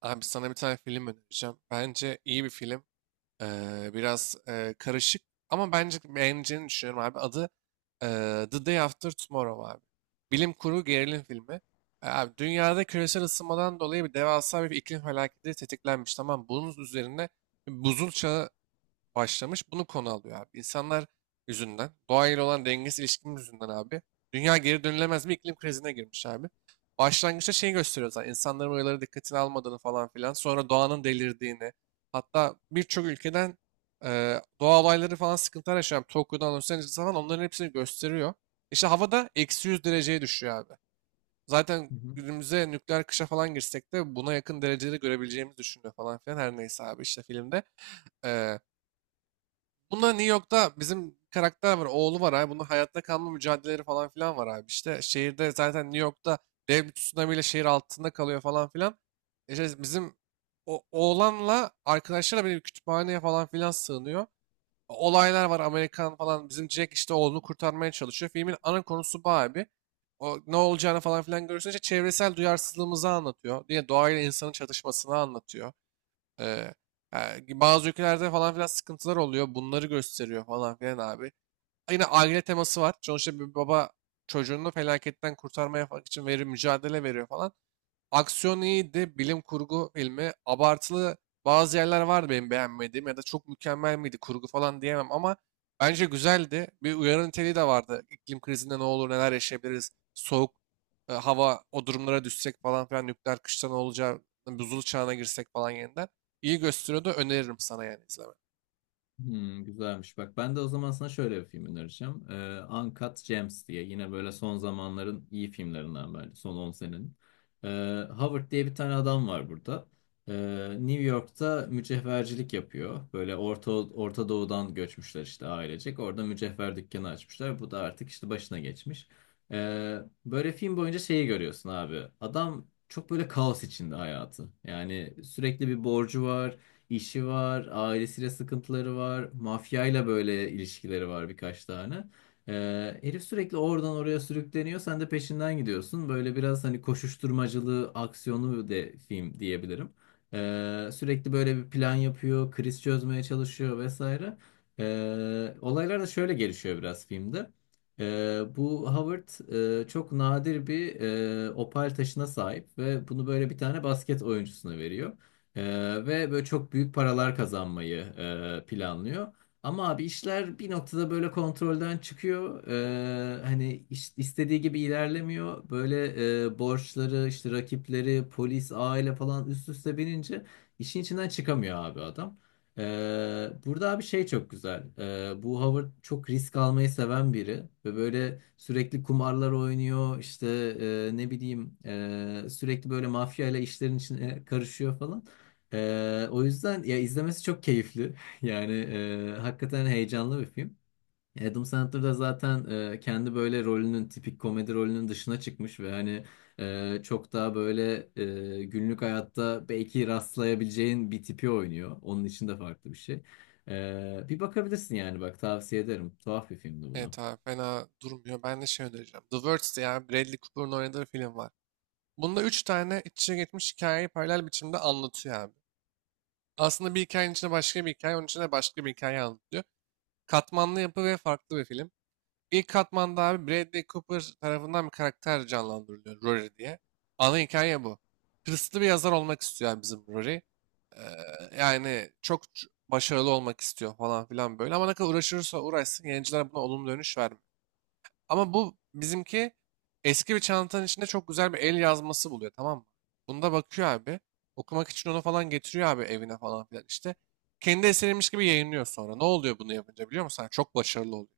Abi sana bir tane film önereceğim. Bence iyi bir film. Biraz karışık ama bence beğeneceğini düşünüyorum abi. Adı e, The Day After Tomorrow abi. Bilim kurgu gerilim filmi. Abi dünyada küresel ısınmadan dolayı devasa bir iklim felaketi tetiklenmiş. Tamam bunun üzerine buzul çağı başlamış. Bunu konu alıyor abi. İnsanlar yüzünden, doğayla olan dengesiz ilişkimiz yüzünden abi. Dünya geri dönülemez bir iklim krizine girmiş abi. Başlangıçta şey gösteriyor zaten. İnsanların uyarıları dikkatini almadığını falan filan. Sonra doğanın delirdiğini. Hatta birçok ülkeden doğa olayları falan sıkıntılar yaşayan Tokyo'dan Los Angeles'a falan onların hepsini gösteriyor. İşte havada eksi 100 dereceye düşüyor abi. Zaten Hı hı. günümüze nükleer kışa falan girsek de buna yakın dereceleri görebileceğimizi düşünüyor falan filan. Her neyse abi işte filmde. E, Bunda New York'ta bizim karakter var, oğlu var abi. Bunun hayatta kalma mücadeleleri falan filan var abi. İşte şehirde zaten New York'ta dev bir tsunami şehir altında kalıyor falan filan. İşte bizim oğlanla arkadaşlarla bir kütüphaneye falan filan sığınıyor. Olaylar var Amerikan falan. Bizim Jack işte oğlunu kurtarmaya çalışıyor. Filmin ana konusu bu abi. O ne olacağını falan filan görüyorsun. İşte çevresel duyarsızlığımızı anlatıyor. Yine doğayla insanın çatışmasını anlatıyor. Ee, ha, Bazı ülkelerde falan filan sıkıntılar oluyor. Bunları gösteriyor falan filan abi. Yine aile teması var. Sonuçta bir baba çocuğunu felaketten kurtarmaya falan için verir, mücadele veriyor falan. Aksiyon iyiydi. Bilim kurgu filmi. Abartılı bazı yerler vardı benim beğenmediğim ya da çok mükemmel miydi kurgu falan diyemem ama bence güzeldi. Bir uyarı niteliği de vardı. İklim krizinde ne olur neler yaşayabiliriz. Soğuk hava o durumlara düşsek falan filan nükleer kışta ne olacağı, buzul çağına girsek falan yeniden. İyi gösteriyordu. Öneririm sana yani izleme. Hmm, güzelmiş. Bak ben de o zaman sana şöyle bir film önereceğim. Uncut Gems diye. Yine böyle son zamanların iyi filmlerinden bence. Son 10 senenin. Howard diye bir tane adam var burada. Ee, New York'ta mücevhercilik yapıyor. Böyle Orta Doğu'dan göçmüşler işte ailecek. Orada mücevher dükkanı açmışlar. Bu da artık işte başına geçmiş. Ee, böyle film boyunca şeyi görüyorsun abi. Adam çok böyle kaos içinde hayatı. Yani sürekli bir borcu var. İşi var, ailesiyle sıkıntıları var, mafyayla böyle ilişkileri var birkaç tane. Herif sürekli oradan oraya sürükleniyor, sen de peşinden gidiyorsun. Böyle biraz hani koşuşturmacılı, aksiyonlu de film diyebilirim. Sürekli böyle bir plan yapıyor, kriz çözmeye çalışıyor vesaire. Olaylar da şöyle gelişiyor biraz filmde. Bu Howard çok nadir bir opal taşına sahip ve bunu böyle bir tane basket oyuncusuna veriyor. Ee, ve böyle çok büyük paralar kazanmayı planlıyor. Ama abi işler bir noktada böyle kontrolden çıkıyor. Hani istediği gibi ilerlemiyor. Böyle borçları, işte rakipleri, polis, aile falan üst üste binince işin içinden çıkamıyor abi adam. Burada abi şey çok güzel. Bu Howard çok risk almayı seven biri ve böyle sürekli kumarlar oynuyor. İşte ne bileyim sürekli böyle mafya ile işlerin içine karışıyor falan. O yüzden ya izlemesi çok keyifli. Yani hakikaten heyecanlı bir film. Adam Sandler da zaten kendi böyle rolünün tipik komedi rolünün dışına çıkmış ve hani çok daha böyle günlük hayatta belki rastlayabileceğin bir tipi oynuyor. Onun için de farklı bir şey. Bir bakabilirsin yani bak tavsiye ederim. Tuhaf bir filmdi bu da. Evet abi fena durmuyor. Ben de şey önereceğim. The Words diye abi Bradley Cooper'ın oynadığı film var. Bunda üç tane iç içe geçmiş hikayeyi paralel biçimde anlatıyor abi. Aslında bir hikayenin içinde başka bir hikaye, onun içinde başka bir hikaye anlatıyor. Katmanlı yapı ve farklı bir film. İlk katmanda abi Bradley Cooper tarafından bir karakter canlandırılıyor, Rory diye. Ana hikaye bu. Hırslı bir yazar olmak istiyor yani bizim Rory. Yani çok başarılı olmak istiyor falan filan böyle. Ama ne kadar uğraşırsa uğraşsın yayıncılar buna olumlu dönüş vermiyor. Ama bu bizimki eski bir çantanın içinde çok güzel bir el yazması buluyor, tamam mı? Bunda bakıyor abi. Okumak için onu falan getiriyor abi evine falan filan işte. Kendi eseriymiş gibi yayınlıyor sonra. Ne oluyor bunu yapınca biliyor musun? Hani çok başarılı oluyor.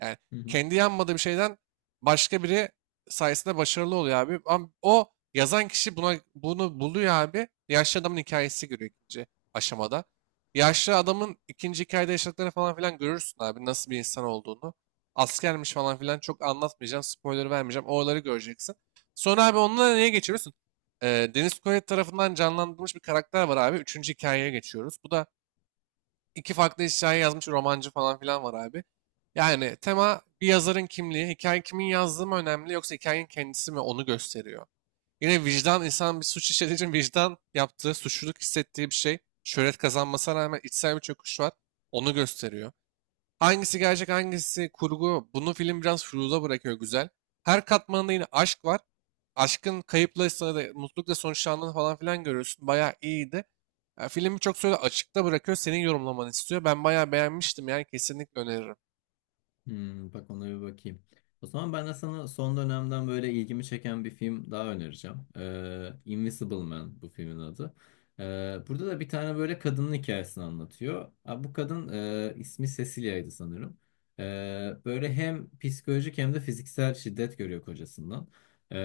Yani Hı hı. kendi yanmadığı bir şeyden başka biri sayesinde başarılı oluyor abi. Ama o yazan kişi buna bunu buluyor abi. Yaşlı adamın hikayesi görüyor ikinci aşamada. Yaşlı adamın ikinci hikayede yaşadıklarını falan filan görürsün abi. Nasıl bir insan olduğunu. Askermiş falan filan, çok anlatmayacağım. Spoiler vermeyeceğim. Oraları göreceksin. Sonra abi onunla neye geçiyorsun? Deniz Koyet tarafından canlandırılmış bir karakter var abi. Üçüncü hikayeye geçiyoruz. Bu da iki farklı hikaye yazmış romancı falan filan var abi. Yani tema bir yazarın kimliği, hikaye kimin yazdığı mı önemli yoksa hikayenin kendisi mi, onu gösteriyor. Yine vicdan, insan bir suç işlediği için vicdan yaptığı, suçluluk hissettiği bir şey. Şöhret kazanmasına rağmen içsel bir çöküş var. Onu gösteriyor. Hangisi gerçek hangisi kurgu bunu film biraz furuza bırakıyor, güzel. Her katmanında yine aşk var. Mutlulukla sonuçlandığını falan filan görüyorsun. Bayağı iyiydi. Ya, filmi çok söyle açıkta bırakıyor. Senin yorumlamanı istiyor. Ben bayağı beğenmiştim yani kesinlikle öneririm. Hmm, bak ona bir bakayım. O zaman ben de sana son dönemden böyle ilgimi çeken bir film daha önereceğim. Invisible Man bu filmin adı. Burada da bir tane böyle kadının hikayesini anlatıyor. Ha, bu kadın ismi Cecilia'ydı sanırım. Böyle hem psikolojik hem de fiziksel şiddet görüyor kocasından. Ee,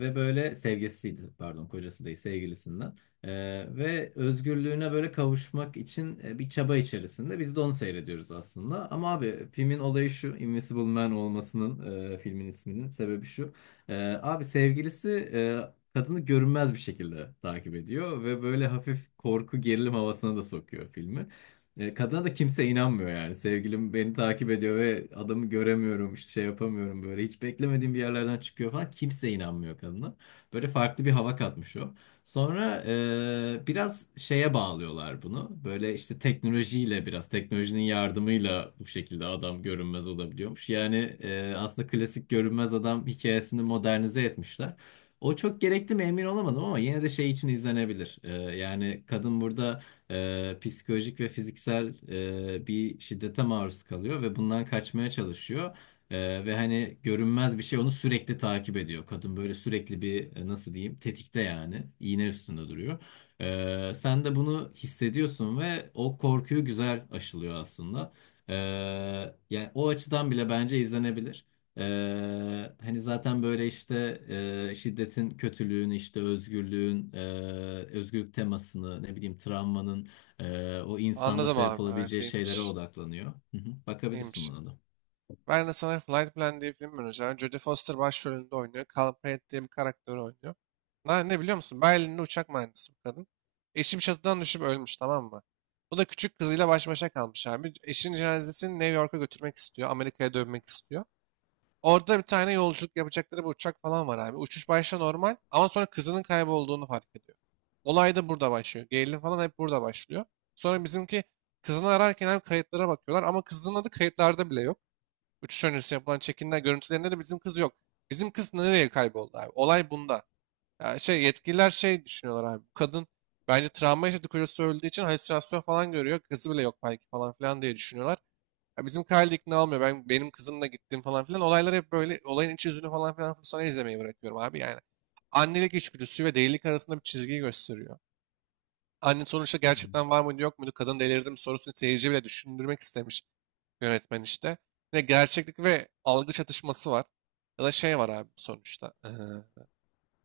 ve böyle sevgilisiydi pardon kocası değil sevgilisinden. Ve özgürlüğüne böyle kavuşmak için bir çaba içerisinde. Biz de onu seyrediyoruz aslında. Ama abi filmin olayı şu, Invisible Man olmasının filmin isminin sebebi şu. Ee, abi sevgilisi e, kadını görünmez bir şekilde takip ediyor ve böyle hafif korku gerilim havasına da sokuyor filmi. Kadına da kimse inanmıyor yani. Sevgilim beni takip ediyor ve adamı göremiyorum, işte şey yapamıyorum böyle. Hiç beklemediğim bir yerlerden çıkıyor falan. Kimse inanmıyor kadına. Böyle farklı bir hava katmış o. Sonra biraz şeye bağlıyorlar bunu. Böyle işte teknolojiyle biraz teknolojinin yardımıyla bu şekilde adam görünmez olabiliyormuş. Yani aslında klasik görünmez adam hikayesini modernize etmişler. O çok gerekli mi emin olamadım ama yine de şey için izlenebilir. Yani kadın burada psikolojik ve fiziksel bir şiddete maruz kalıyor ve bundan kaçmaya çalışıyor. Ve hani görünmez bir şey onu sürekli takip ediyor. Kadın böyle sürekli bir nasıl diyeyim tetikte yani iğne üstünde duruyor. Sen de bunu hissediyorsun ve o korkuyu güzel aşılıyor aslında. Ee, yani o açıdan bile bence izlenebilir. Hani zaten böyle işte şiddetin kötülüğün işte özgürlüğün özgürlük temasını ne bileyim travmanın o insanda Anladım sebep abi. Evet olabileceği şeylere iyiymiş. odaklanıyor. Hı hı. Bakabilirsin İyiymiş. buna da. Ben de sana Flight Plan diye film önereceğim. Jodie Foster başrolünde oynuyor. Call Pratt diye bir karakteri oynuyor. Ne biliyor musun? Berlin'de uçak mühendisi bu kadın. Eşim bir çatıdan düşüp ölmüş, tamam mı? Bu da küçük kızıyla baş başa kalmış abi. Eşinin cenazesini New York'a götürmek istiyor. Amerika'ya dönmek istiyor. Orada bir tane yolculuk yapacakları bir uçak falan var abi. Uçuş başta normal ama sonra kızının kaybolduğunu fark ediyor. Olay da burada başlıyor. Gerilim falan hep burada başlıyor. Sonra bizimki kızını ararken hem kayıtlara bakıyorlar ama kızının adı kayıtlarda bile yok. Uçuş öncesi yapılan çekimler görüntülerinde de bizim kız yok. Bizim kız nereye kayboldu abi? Olay bunda. Ya şey yetkililer şey düşünüyorlar abi. Bu kadın bence travma yaşadı, kocası öldüğü için halüsinasyon falan görüyor. Kızı bile yok belki falan filan diye düşünüyorlar. Ya bizim Kyle de ikna olmuyor. Ben benim kızımla gittim falan filan. Olaylar hep böyle, olayın iç yüzünü falan filan sana izlemeyi bırakıyorum abi yani. Annelik içgüdüsü ve delilik arasında bir çizgiyi gösteriyor. Anne sonuçta Hı gerçekten var mıydı yok muydu, kadın delirdi mi sorusunu seyirci bile düşündürmek istemiş yönetmen işte. Yine gerçeklik ve algı çatışması var. Ya da şey var abi sonuçta.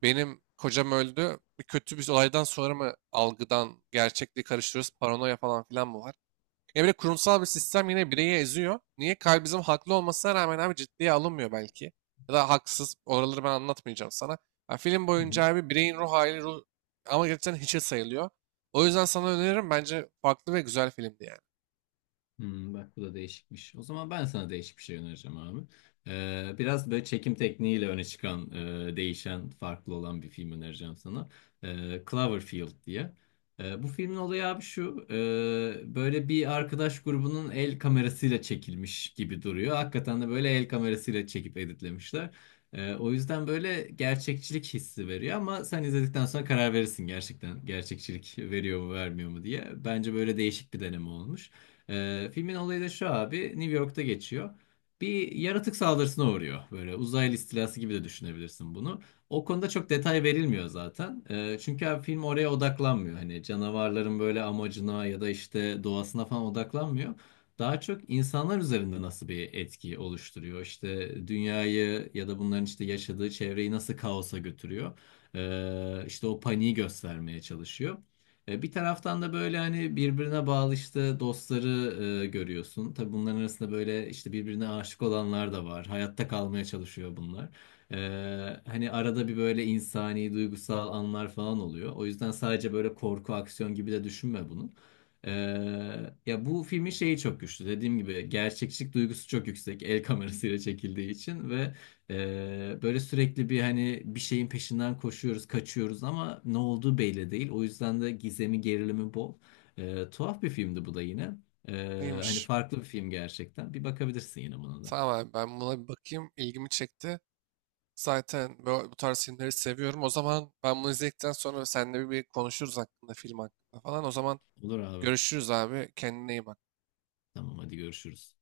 Benim kocam öldü. Bir kötü bir olaydan sonra mı algıdan gerçekliği karıştırıyoruz? Paranoya falan filan mı var? Ya bir kurumsal bir sistem yine bireyi eziyor. Niye? Kalbimizin haklı olmasına rağmen abi ciddiye alınmıyor belki. Ya da haksız. Oraları ben anlatmayacağım sana. Ya film hı. boyunca abi bireyin ruh hali, ruh... ama gerçekten hiçe sayılıyor. O yüzden sana öneririm. Bence farklı ve güzel filmdi yani. Hmm, bak bu da değişikmiş. O zaman ben sana değişik bir şey önereceğim abi. Biraz böyle çekim tekniğiyle öne çıkan, değişen, farklı olan bir film önereceğim sana. Cloverfield diye. Bu filmin olayı abi şu. Böyle bir arkadaş grubunun el kamerasıyla çekilmiş gibi duruyor. Hakikaten de böyle el kamerasıyla çekip editlemişler. O yüzden böyle gerçekçilik hissi veriyor ama sen izledikten sonra karar verirsin gerçekten gerçekçilik veriyor mu vermiyor mu diye. Bence böyle değişik bir deneme olmuş. Filmin olayı da şu abi. New York'ta geçiyor. Bir yaratık saldırısına uğruyor. Böyle uzaylı istilası gibi de düşünebilirsin bunu. O konuda çok detay verilmiyor zaten. Çünkü abi film oraya odaklanmıyor. Hani canavarların böyle amacına ya da işte doğasına falan odaklanmıyor. Daha çok insanlar üzerinde nasıl bir etki oluşturuyor. İşte dünyayı ya da bunların işte yaşadığı çevreyi nasıl kaosa götürüyor. İşte o paniği göstermeye çalışıyor. Bir taraftan da böyle hani birbirine bağlı işte dostları görüyorsun. Tabii bunların arasında böyle işte birbirine aşık olanlar da var. Hayatta kalmaya çalışıyor bunlar. E, hani arada bir böyle insani, duygusal anlar falan oluyor. O yüzden sadece böyle korku, aksiyon gibi de düşünme bunu. E, ya bu filmin şeyi çok güçlü. Dediğim gibi gerçekçilik duygusu çok yüksek. El kamerasıyla çekildiği için ve böyle sürekli bir hani bir şeyin peşinden koşuyoruz, kaçıyoruz ama ne olduğu belli değil. O yüzden de gizemi, gerilimi bol. Tuhaf bir filmdi bu da yine. Hani İyiymiş. farklı bir film gerçekten. Bir bakabilirsin yine buna da. Tamam abi ben buna bir bakayım. İlgimi çekti. Zaten bu tarz filmleri seviyorum. O zaman ben bunu izledikten sonra seninle bir konuşuruz hakkında, film hakkında falan. O zaman Olur abi. görüşürüz abi. Kendine iyi bak. Tamam hadi görüşürüz.